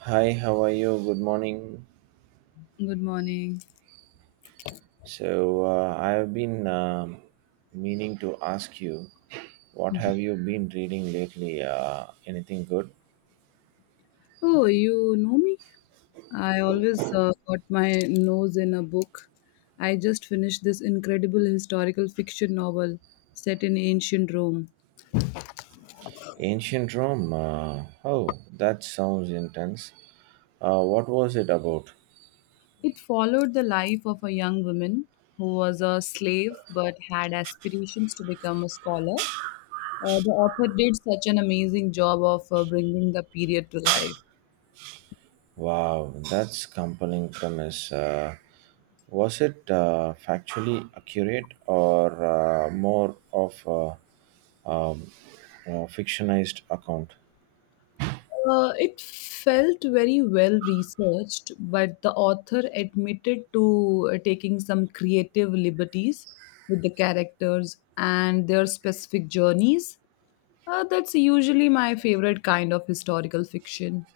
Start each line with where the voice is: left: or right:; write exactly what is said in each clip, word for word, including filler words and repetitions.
right: Hi, how are you? Good morning.
left: Good morning.
right: So, uh, I have been um meaning to ask you, what have you been reading lately? Uh, anything good?
left: Oh, you know me? I always uh, got my nose in a book. I just finished this incredible historical fiction novel set in ancient Rome.
right: Ancient Rome. Uh, oh, that sounds intense. Uh, what was it about?
left: It followed the life of a young woman who was a slave but had aspirations to become a scholar. Uh, the author did such an amazing job of uh, bringing the period to life.
right: Wow, that's compelling premise. Uh, was it uh, factually accurate or uh, more of a, um, a fictionized account?
left: Uh, it felt very well researched, but the author admitted to uh, taking some creative liberties with the characters and their specific journeys. Uh, that's usually my favorite kind of historical fiction.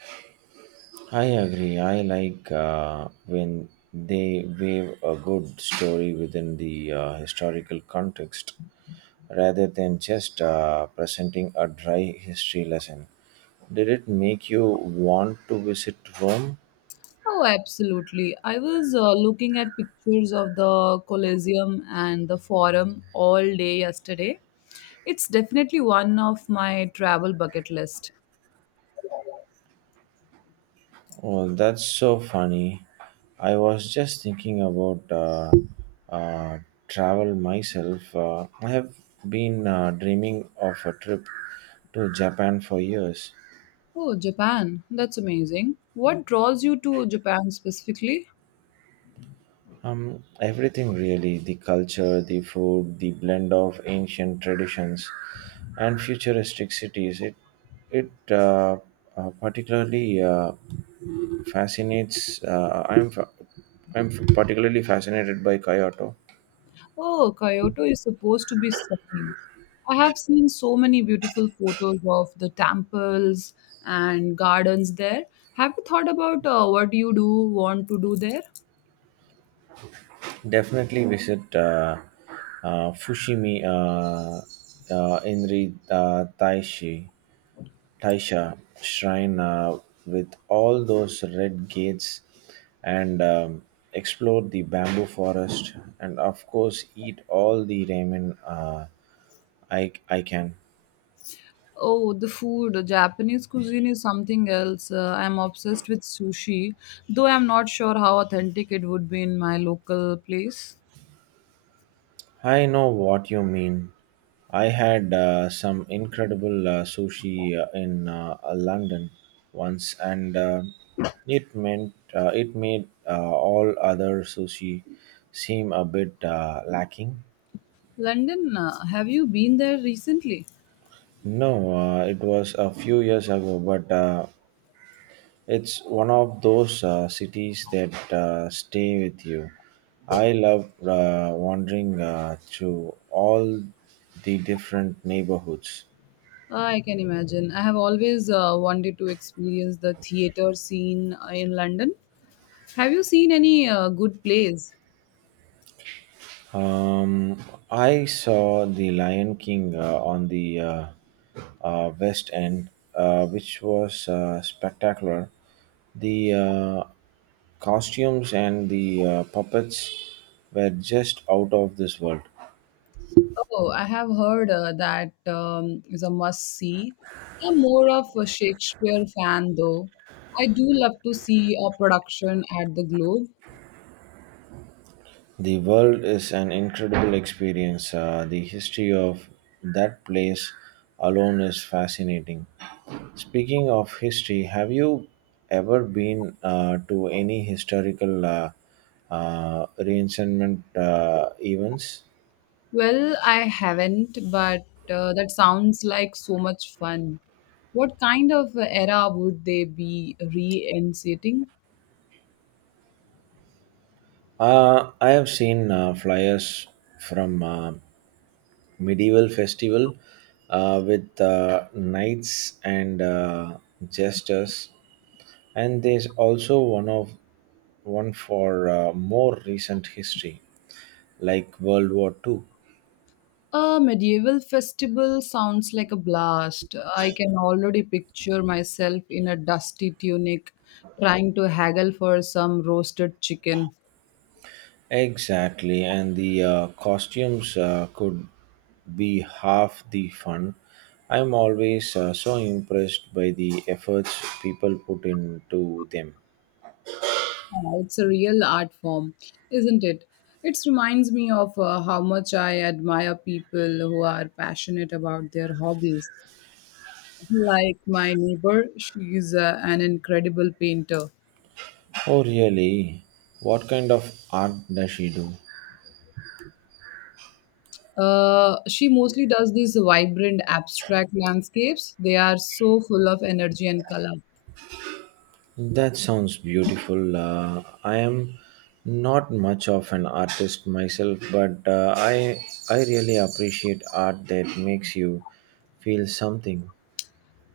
right: I agree. I like uh, when they weave a good story within the uh, historical context rather than just uh, presenting a dry history lesson. Did it make you want to visit Rome?
left: Oh, absolutely. I was uh, looking at pictures of the Colosseum and the Forum all day yesterday. It's definitely one of my travel bucket list.
right: Oh, that's so funny. I was just thinking about uh, uh, travel myself. Uh, I have been uh, dreaming of a trip to Japan for years.
left: Oh, Japan. That's amazing. What draws you to Japan specifically?
right: Um, everything really the culture, the food, the blend of ancient traditions and futuristic cities. It, it uh, uh, particularly uh, fascinates. Uh, I'm, fa- I'm particularly fascinated by Kyoto.
left: Oh, Kyoto is supposed to be stunning. I have seen so many beautiful photos of the temples and gardens there. Have you thought about uh, what you do want to do there?
right: Definitely visit uh, uh, Fushimi uh, uh, Inri uh, Taishi. Taisha shrine uh, with all those red gates and um, explore the bamboo forest and of course eat all the ramen uh, I, I can.
left: Oh, the food. The Japanese cuisine is something else. Uh, I'm obsessed with sushi, though I'm not sure how authentic it would be in my local place.
right: I know what you mean. I had uh, some incredible uh, sushi uh, in uh, London once and uh, it meant uh, it made uh, all other sushi seem a bit uh, lacking.
left: London, uh, have you been there recently?
right: No, uh, it was a few years ago, but uh, it's one of those uh, cities that uh, stay with you. I love uh, wandering uh, through all the different neighborhoods.
left: I can imagine. I have always uh, wanted to experience the theater scene uh, in London. Have you seen any uh, good plays?
right: Um, I saw The Lion King uh, on the uh, uh, West End, uh, which was uh, spectacular. The uh, costumes and the uh, puppets were just out of this world.
left: Oh, I have heard uh, that um, is a must see. I'm more of a Shakespeare fan though. I do love to see a production at the Globe.
right: The world is an incredible experience. Uh, the history of that place alone is fascinating. Speaking of history, have you ever been uh, to any historical uh, uh, reenactment uh, events?
left: Well, I haven't, but uh, that sounds like so much fun. What kind of era would they be reinstating?
right: Uh, I have seen uh, flyers from uh, medieval festival uh, with uh, knights and uh, jesters. And there's also one of one for uh, more recent history, like World War Two.
left: A medieval festival sounds like a blast. I can already picture myself in a dusty tunic trying to haggle for some roasted chicken.
right: Exactly, and the uh, costumes uh, could be half the fun. I'm always uh, so impressed by the efforts people put into them.
left: Ah, it's a real art form, isn't it? It reminds me of uh, how much I admire people who are passionate about their hobbies. Like my neighbor, she's uh, an incredible painter.
right: Oh, really? What kind of art does she do?
left: Uh, she mostly does these vibrant abstract landscapes. They are so full of energy and color.
right: That sounds beautiful. Uh, I am not much of an artist myself, but uh, I I really appreciate art that makes you feel something.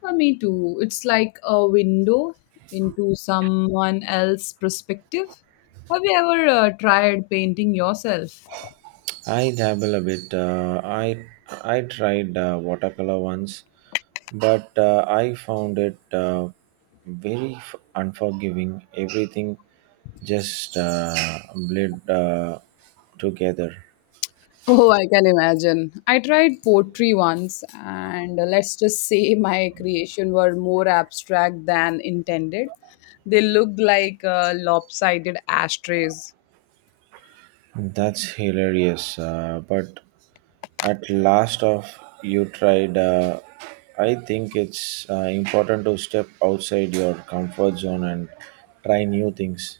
left: Uh, me too. It's like a window into someone else's perspective. Have you ever uh, tried painting yourself?
right: I dabble a bit. Uh, I I tried uh, watercolor once, but uh, I found it uh, very f- unforgiving. Everything just uh, bled uh, together.
left: Oh, I can imagine. I tried poetry once, and uh, let's just say my creation were more abstract than intended. They looked like uh, lopsided ashtrays.
right: That's hilarious, uh, but at last of you tried, uh, I think it's uh, important to step outside your comfort zone and try new things.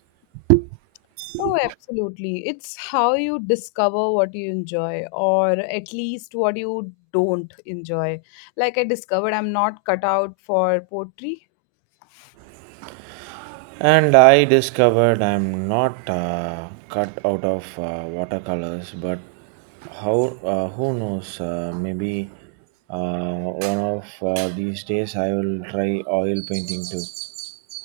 left: Oh, absolutely. It's how you discover what you enjoy, or at least what you don't enjoy. Like I discovered I'm not cut out for poetry.
right: And I discovered I'm not uh, cut out of uh, watercolors, but how? Uh, who knows? Uh, maybe uh, one of uh, these days I will try oil painting too.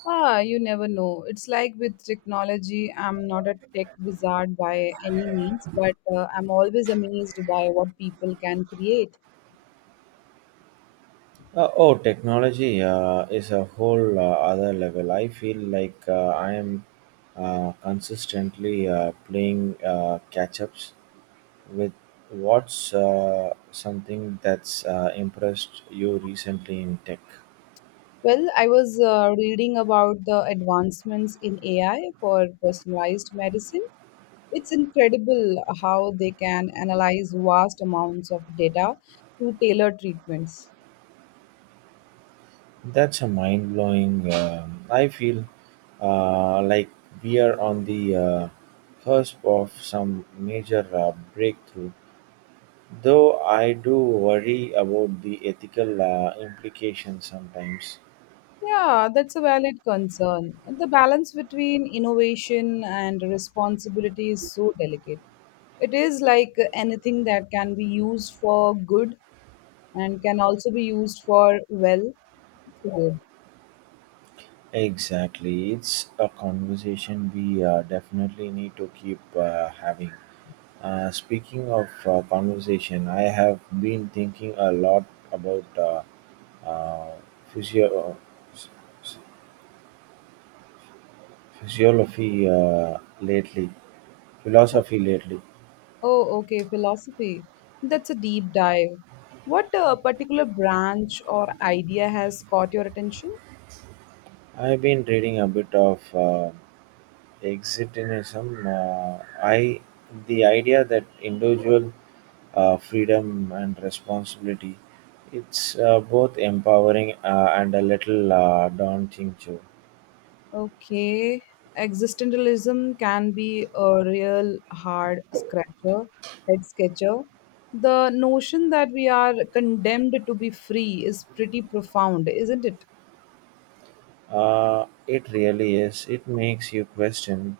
left: Ah, you never know. It's like with technology, I'm not a tech wizard by any means, but uh, I'm always amazed by what people can create.
right: Uh, oh, technology uh, is a whole uh, other level. I feel like uh, I am uh, consistently uh, playing uh, catch ups with what's uh, something that's uh, impressed you recently in tech.
left: Well, I was uh, reading about the advancements in A I for personalized medicine. It's incredible how they can analyze vast amounts of data to tailor treatments.
right: That's a mind blowing. um I feel uh, like we are on the uh, cusp of some major uh, breakthrough. Though I do worry about the ethical uh, implications sometimes.
left: Yeah, that's a valid concern. The balance between innovation and responsibility is so delicate. It is like anything that can be used for good and can also be used for, well, good.
right: Exactly. It's a conversation we uh, definitely need to keep uh, having. Uh, speaking of uh, conversation, I have been thinking a lot about uh, uh, physio- uh, physiology uh, lately, philosophy lately.
left: Oh, okay, philosophy. That's a deep dive. What uh, particular branch or idea has caught your attention?
right: I've been reading a bit of uh, existentialism, uh, I the idea that individual uh, freedom and responsibility, it's uh, both empowering uh, and a little uh, daunting too.
left: Okay. Existentialism can be a real hard scratcher, head sketcher. The notion that we are condemned to be free is pretty profound, isn't it?
right: Uh, it really is. It makes you question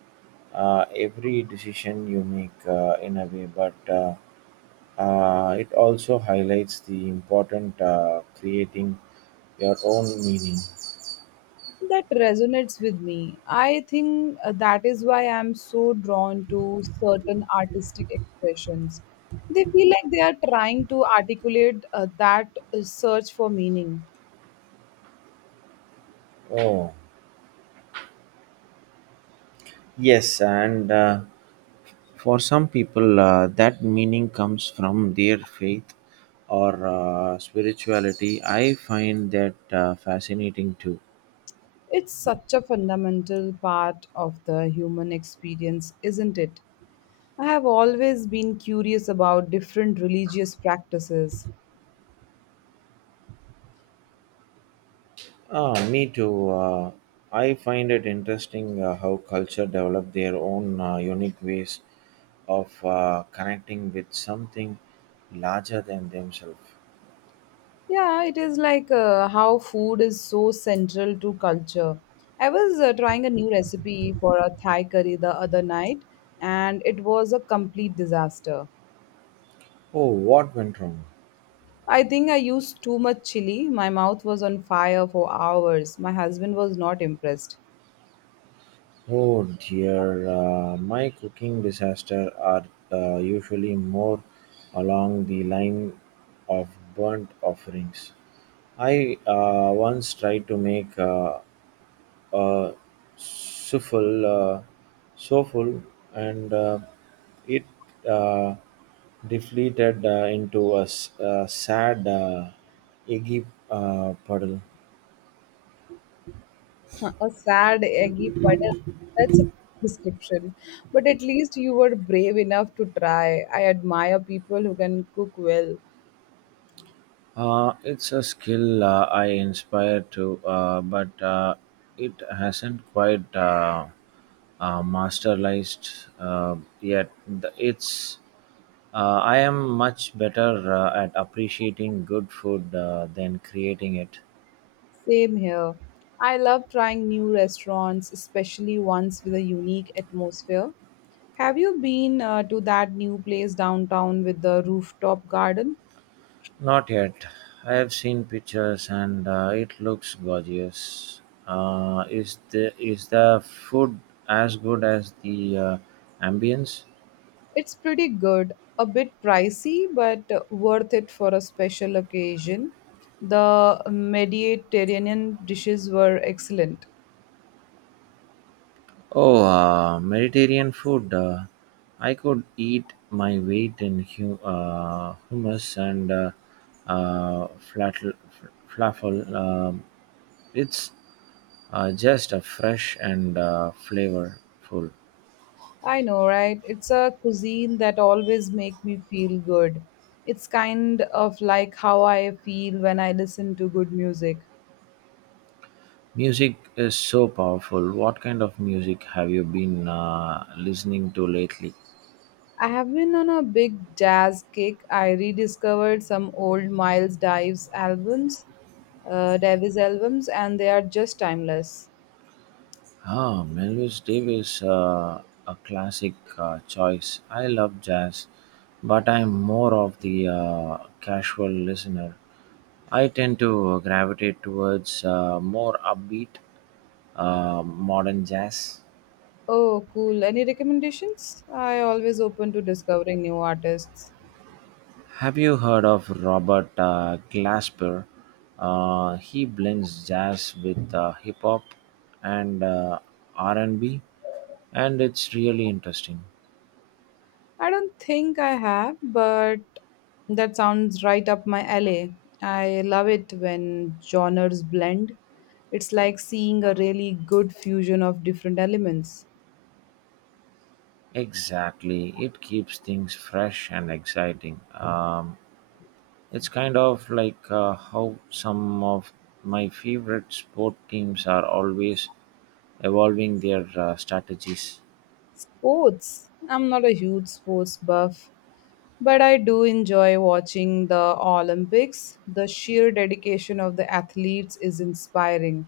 right: uh, every decision you make uh, in a way, but uh, uh, it also highlights the important uh, creating your own meaning.
left: That resonates with me. I think uh, that is why I'm so drawn to certain artistic expressions. They feel like they are trying to articulate uh, that uh, search for meaning.
right: Oh. Yes, and uh, for some people, uh, that meaning comes from their faith or uh, spirituality. I find that uh, fascinating too.
left: It's such a fundamental part of the human experience, isn't it? I have always been curious about different religious practices.
right: Ah, me too. Uh, I find it interesting uh, how culture develop their own uh, unique ways of uh, connecting with something larger than themselves.
left: Yeah, it is like uh, how food is so central to culture. I was uh, trying a new recipe for a Thai curry the other night, and it was a complete disaster.
right: Oh, what went wrong?
left: I think I used too much chili. My mouth was on fire for hours. My husband was not impressed.
right: Oh dear, uh, my cooking disaster are uh, usually more along the line of burnt offerings. I uh, once tried to make uh, a souffle, uh, souffle and uh, it uh, deflated uh, into a, s- a sad uh, eggy uh, puddle.
left: Uh, A sad, eggy puddle. That's a great description. But at least you were brave enough to try. I admire people who can cook well.
right: Uh, it's a skill uh, I inspire to, uh, but uh, it hasn't quite uh, uh, masterized uh, yet. The- It's uh, I am much better uh, at appreciating good food uh, than creating it.
left: Same here. I love trying new restaurants, especially ones with a unique atmosphere. Have you been uh, to that new place downtown with the rooftop garden?
right: Not yet. I have seen pictures and uh, it looks gorgeous. Uh, is the is the food as good as the uh, ambience?
left: It's pretty good. A bit pricey, but uh, worth it for a special occasion. The Mediterranean dishes were excellent.
right: Oh, uh, Mediterranean food. Uh, I could eat my weight in hu- uh, hummus and uh, uh, flatl- f- falafel. Um it's uh, just a fresh and uh, flavorful.
left: I know, right? It's a cuisine that always make me feel good. It's kind of like how I feel when I listen to good music.
right: Music is so powerful. What kind of music have you been uh, listening to lately?
left: I have been on a big jazz kick. I rediscovered some old Miles Davis albums, uh, Davis albums, and they are just timeless.
right: Ah, Miles Davis, uh, a classic uh, choice. I love jazz, but I'm more of the uh, casual listener. I tend to gravitate towards uh, more upbeat uh, modern jazz.
left: Oh, cool. Any recommendations? I always open to discovering new artists.
right: Have you heard of Robert uh, Glasper? Uh, he blends jazz with uh, hip hop and uh, R and B, and B, and it's really interesting.
left: I don't think I have, but that sounds right up my alley. I love it when genres blend. It's like seeing a really good fusion of different elements.
right: Exactly. It keeps things fresh and exciting. Um, it's kind of like uh, how some of my favorite sport teams are always evolving their uh, strategies.
left: Sports. I'm not a huge sports buff, but I do enjoy watching the Olympics. The sheer dedication of the athletes is inspiring.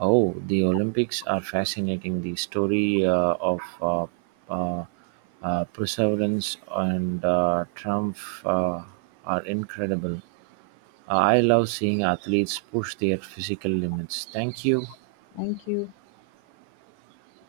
right: Oh, the Olympics are fascinating. The story uh, of uh, uh, uh, perseverance and uh, triumph uh, are incredible. I love seeing athletes push their physical limits. Thank you.
left: Thank you.